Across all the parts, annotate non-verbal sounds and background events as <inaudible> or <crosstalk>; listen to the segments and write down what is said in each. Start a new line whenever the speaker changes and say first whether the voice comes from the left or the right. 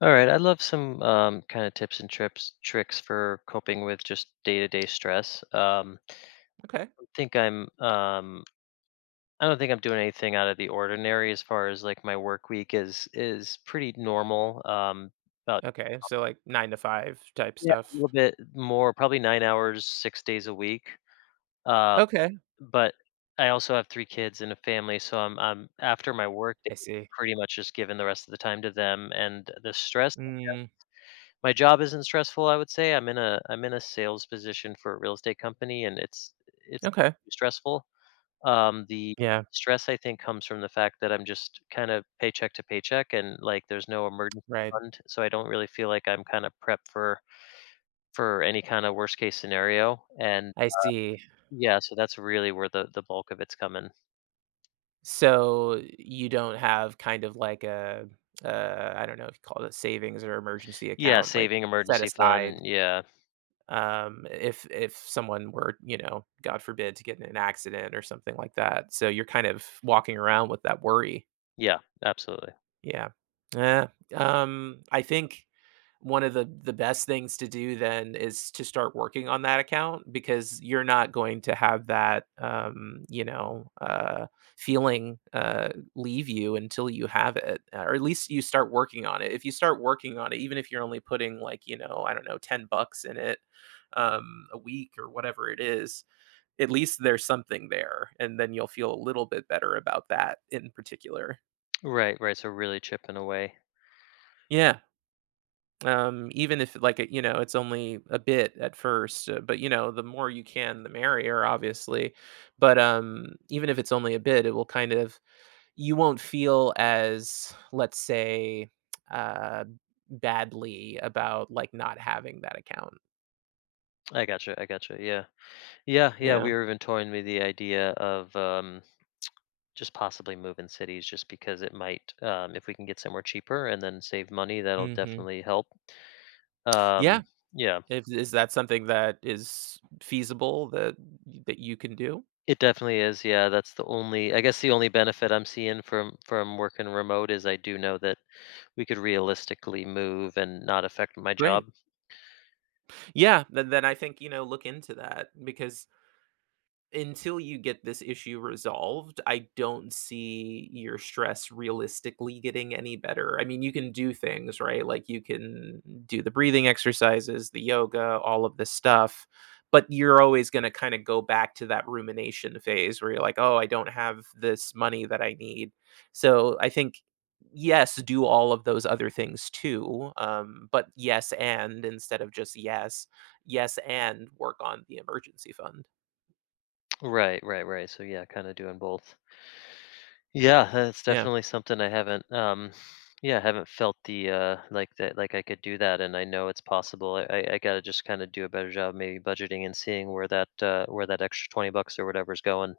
left: All right, I'd love some kind of tips and tricks for coping with just day-to-day stress.
right: Okay.
left: I think I'm, um, I don't think I'm doing anything out of the ordinary as far as like my work week is pretty normal. About
right: Okay. So like 9 to 5 type
left: Yeah, a
right: stuff.
left: little bit more, probably 9 hours, 6 days a week. Uh,
right: Okay.
left: but I also have three kids and a family, so I'm after my work day,
right: I see.
left: pretty much just giving the rest of the time to them, and the stress
right: Mm,
left: my job isn't stressful, I would say. I'm in a sales position for a real estate company, and it's
right: okay.
left: stressful. The
right: Yeah.
left: stress I think comes from the fact that I'm just kind of paycheck to paycheck, and like there's no emergency
right: Right.
left: fund, so I don't really feel like I'm kind of prepped for any kind of worst case scenario. And
right: I see.
left: yeah, so that's really where the bulk of it's coming.
right: So you don't have kind of like a, I don't know if you call it a savings or emergency
left: Yeah,
right: account, like
left: saving
right: set
left: emergency fund.
right: aside,
left: Yeah,
right: if someone were, god forbid, to get in an accident or something like that, so you're kind of walking around with that worry.
left: yeah, absolutely.
right: Yeah, yeah. I think one of the best things to do then is to start working on that account, because you're not going to have that, feeling, leave you until you have it, or at least you start working on it. If you start working on it, even if you're only putting like, I don't know, 10 bucks in it, a week or whatever it is, at least there's something there. And then you'll feel a little bit better about that in particular.
left: Right, right. So really chipping away.
right: Yeah. Even if like it, it's only a bit at first, but the more you can, the merrier, obviously. But even if it's only a bit, it will kind of you won't feel as, let's say, uh, badly about like not having that account.
left: I gotcha. I gotcha. Yeah. Yeah, yeah, we
right: Yeah.
left: were even toying with the idea of just possibly moving cities, just because it might, if we can get somewhere cheaper and then save money, that'll
right: Hmm.
left: definitely help.
right: Yeah.
left: Um, yeah,
right: If, Is that something that is feasible that you can do?
left: it definitely is. Yeah, that's the only, I guess, the only benefit I'm seeing from working remote is I do know that we could realistically move and not affect my
right: Great.
left: job.
right: Yeah. Then I think, look into that, because until you get this issue resolved, I don't see your stress realistically getting any better. I mean, you can do things, right? Like you can do the breathing exercises, the yoga, all of this stuff, but you're always going to kind of go back to that rumination phase where you're like, "Oh, I don't have this money that I need." So, I think yes, do all of those other things too. But yes, and instead of just yes, yes, and work on the emergency fund.
left: Right, right, right. So yeah, kind of doing both. Yeah, that's
right: Yeah.
left: definitely something I haven't felt the like that like I could do that and I know it's possible. I gotta just kinda do a better job maybe budgeting and seeing where that extra $20 or whatever's going.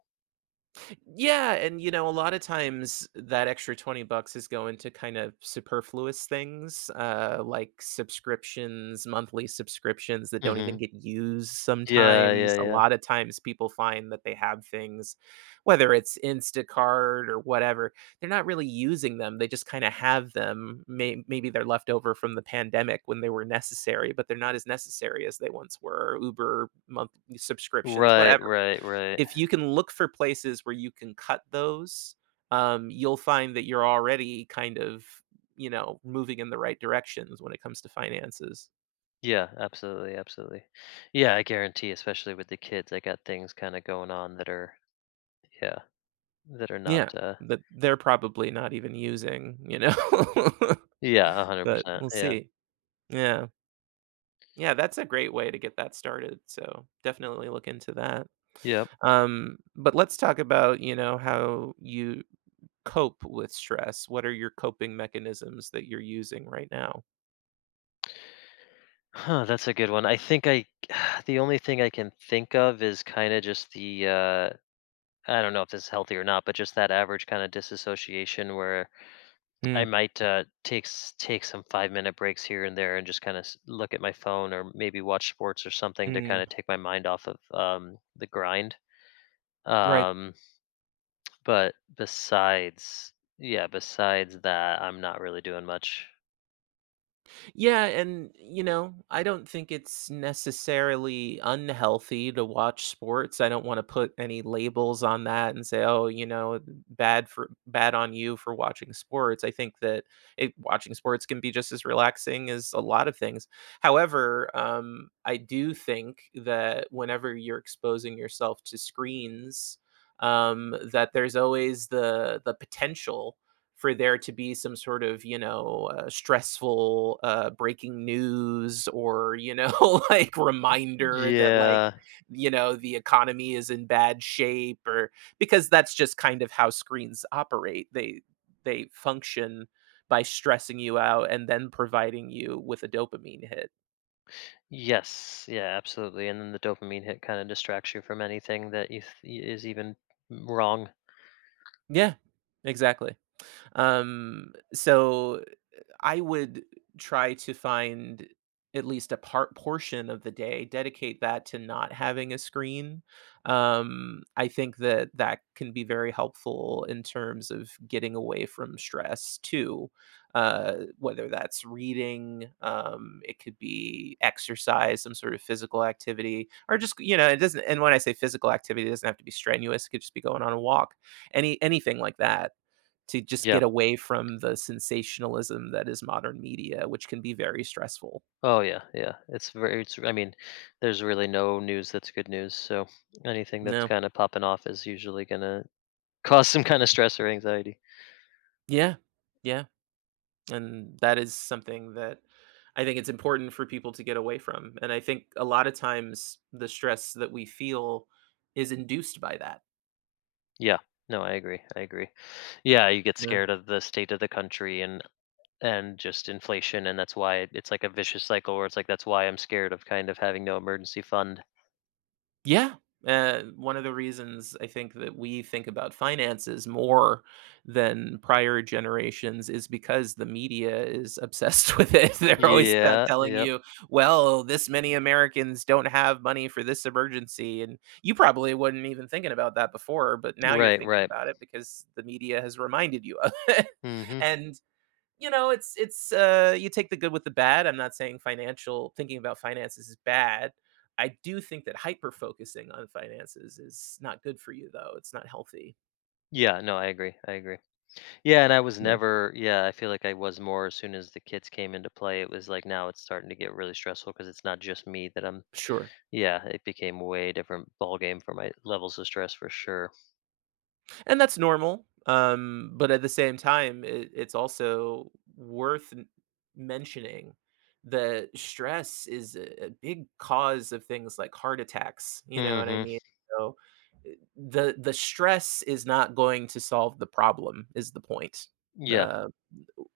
right: Yeah, and a lot of times that extra 20 bucks is going to kind of superfluous things, like subscriptions, monthly subscriptions that don't
left: hmm
right: even get used
left: Yeah, yeah,
right: sometimes. A
left: yeah.
right: lot of times people find that they have things, whether it's Instacart or whatever, they're not really using them. They just kind of have them. Maybe they're left over from the pandemic when they were necessary, but they're not as necessary as they once were. Uber month subscriptions,
left: Right,
right: whatever,
left: right, right.
right: if you can look for places where you can cut those, you'll find that you're already kind of, moving in the right directions when it comes to finances.
left: Yeah, absolutely, absolutely. Yeah, I guarantee, especially with the kids, I got things kinda going on that are yeah, that are not
right: Yeah, that they're probably not even using, you know? <laughs>
left: yeah, a hundred
right: But
left: percent.
right: we'll
left: Yeah.
right: see. Yeah. Yeah, that's a great way to get that started, so definitely look into that.
left: Yeah.
right: But let's talk about, how you cope with stress. What are your coping mechanisms that you're using right now?
left: Huh, that's a good one. I think I <sighs> the only thing I can think of is kinda just I don't know if this is healthy or not, but just that average kinda disassociation where I
right: Mm.
left: might, take some five-minute breaks here and there and just kinda look at my phone or maybe watch sports or something to kinda
right: Mm.
left: take my mind off of, the grind.
right: Right.
left: Um, but besides yeah, besides that, I'm not really doing much.
right: Yeah, and I don't think it's necessarily unhealthy to watch sports. I don't want to put any labels on that and say, "Oh, you know, bad on you for watching sports." I think that watching sports can be just as relaxing as a lot of things. However, I do think that whenever you're exposing yourself to screens, that there's always the potential for there to be some sort of stressful breaking news, or <laughs> like reminder that like,
left: Yeah.
right: the economy is in bad shape, or because that's just kind of how screens operate, they function by stressing you out and then providing you with a dopamine hit.
left: Yes, yeah, absolutely. And then the dopamine hit kind of distracts you from anything that is even wrong.
right: Yeah, exactly. So I would try to find at least a part portion of the day, dedicate that to not having a screen. I think that that can be very helpful in terms of getting away from stress too. Whether that's reading, it could be exercise, some sort of physical activity, or just, it doesn't. And when I say physical activity, it doesn't have to be strenuous. It could just be going on a walk, anything like that to just
left: Yeah.
right: get away from the sensationalism that is modern media, which can be very stressful.
left: Oh yeah, yeah. It's very it's I mean, there's really no news that's good news. So anything that's
right: No.
left: kind of popping off is usually going to <laughs> cause some kind of stress or anxiety.
right: Yeah. Yeah. And that is something that I think it's important for people to get away from. And I think a lot of times the stress that we feel is induced by that.
left: Yeah. No, I agree. I agree. Yeah, you get scared of the state of the country and just inflation and that's why it- it's like a vicious cycle where it's like that's why I'm scared of kind of having no emergency fund.
right: Yeah. One of the reasons I think that we think about finances more than prior generations is because the media is obsessed <laughs> with it. They're always
left: Yeah,
right: telling
left: yep.
right: you, well, this many Americans don't have money for this emergency. And you probably wouldn't even thinking about that before, but now you're
left: Right,
right: thinking
left: right.
right: about it because the media has reminded you of <laughs> it.
left: Mhm.
right: And you know, it's you take the good with the bad. I'm not saying financial thinking about finances is bad. I do think that hyper focusing on finances is not good for you though. It's not healthy.
left: Yeah, no, I agree. I agree. Yeah, and I was
right: Yeah,
left: never yeah, I feel like I was more as soon as the kids came into play, it was like now it's starting to get really stressful because it's not just me that I'm
right: sure.
left: yeah, it became a way different ball game for my levels of stress for sure.
right: And that's normal, but at the same time, it's also worth n mentioning that stress is a big cause of things like heart attacks, you know what I
left: Mhm.
right: mean? So, the stress is not going to solve the problem, is the point.
left: Yeah.
right: The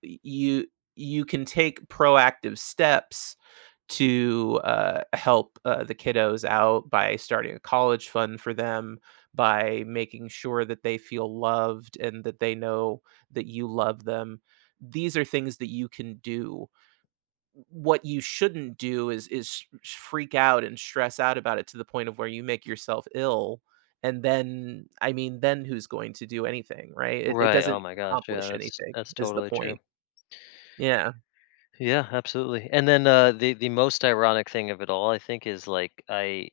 right: you you can take proactive steps to, help, the kiddos out by starting a college fund for them, by making sure that they feel loved and that they know that you love them. These are things that you can do. What you shouldn't do is sh freak out and stress out about it to the point of where you make yourself ill, and then, I mean, then who's going to do anything, right? It
left: Right.
right: doesn't
left: Oh my gosh. Yeah,
right: accomplish
left: that's
right: anything,
left: that's
right: is the
left: totally true.
right: point. Yeah,
left: Yeah, absolutely. And then the most ironic thing of it all I think is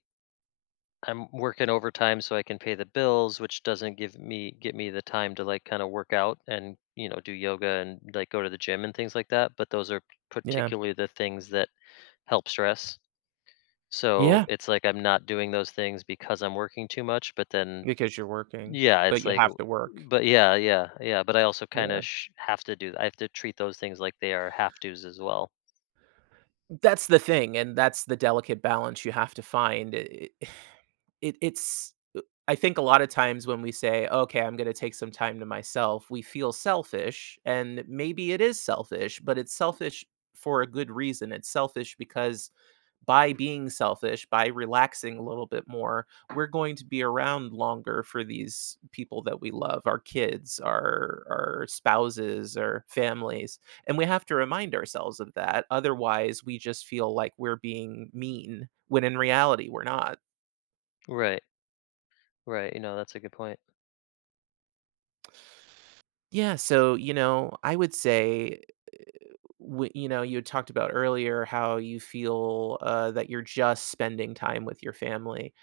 left: I'm working overtime so I can pay the bills, which doesn't give me get me the time to like kind of work out and you know do yoga and like go to the gym and things like that. But those are
right: yeah,
left: particularly the things that help stress. So
right: yeah,
left: it's like I'm not doing those things because I'm working too much. But then
right: because you're working,
left: yeah,
right: but
left: it's
right: you
left: like,
right: have
left: w-
right: to work.
left: but yeah, yeah, yeah. But I also
right: Yeah.
left: have to do. I have to treat those things like they are have tos as well.
right: That's the thing, and that's the delicate balance you have to find. It <sighs> it's I think a lot of times when we say, "Okay, I'm gonna take some time to myself," we feel selfish, and maybe it is selfish, but it's selfish for a good reason. It's selfish because by being selfish, by relaxing a little bit more, we're going to be around longer for these people that we love, our kids, our spouses, our families. And we have to remind ourselves of that. Otherwise, we just feel like we're being mean when in reality we're not.
left: Right, right. You know that's a good point.
right: Yeah, so, I would say, you had talked about earlier how you feel, that you're just spending time with your family.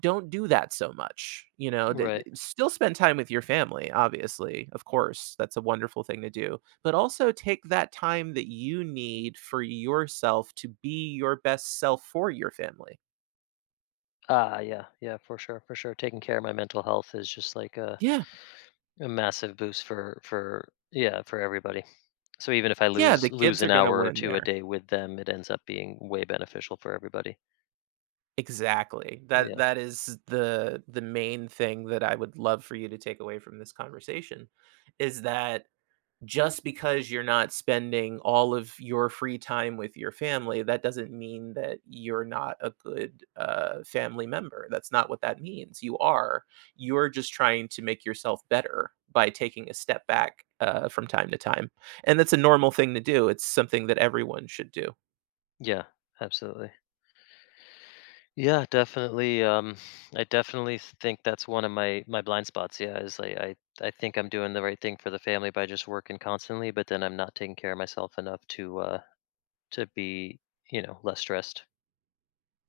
right: Don't do that so much.
left: Right.
right: Still spend time with your family, obviously. Of course, that's a wonderful thing to do. But also take that time that you need for yourself to be your best self for your family.
left: Ah, yeah, yeah, for sure, for sure. Taking care of my mental health is just like a
right: Yeah.
left: a massive boost for for everybody. So even if I
right: Yeah,
left: lose
right: the
left: lose
right: kids are
left: an
right: gonna
left: hour or
right: win
left: 2 a
right: there.
left: day with them, it ends up being way beneficial for everybody.
right: Exactly. That
left: Yeah.
right: that is the main thing that I would love for you to take away from this conversation is that just because you're not spending all of your free time with your family, that doesn't mean that you're not a good, family member. That's not what that means. You are. You're just trying to make yourself better by taking a step back, from time to time. And that's a normal thing to do. It's something that everyone should do.
left: Yeah, absolutely. Yeah, definitely, I definitely think that's one of my blind spots, yeah, is I think I'm doing the right thing for the family by just working constantly, but then I'm not taking care of myself enough to be, you know, less stressed.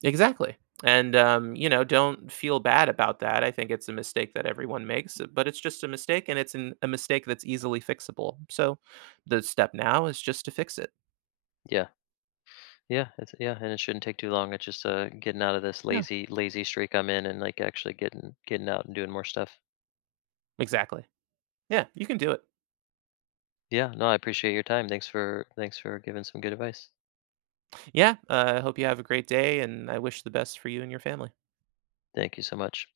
right: Exactly. And, don't feel bad about that. I think it's a mistake that everyone makes, but it's just a mistake and it's a mistake that's easily fixable. So the step now is just to fix it.
left: Yeah. Yeah, it's yeah, and it shouldn't take too long. It's just getting out of this
right: Yeah,
left: lazy streak I'm in and like actually getting out and doing more stuff.
right: exactly. Yeah, you can do it.
left: Yeah, no, I appreciate your time. Thanks for thanks for giving some good advice.
right: Yeah, I hope you have a great day, and I wish the best for you and your family.
left: Thank you so much.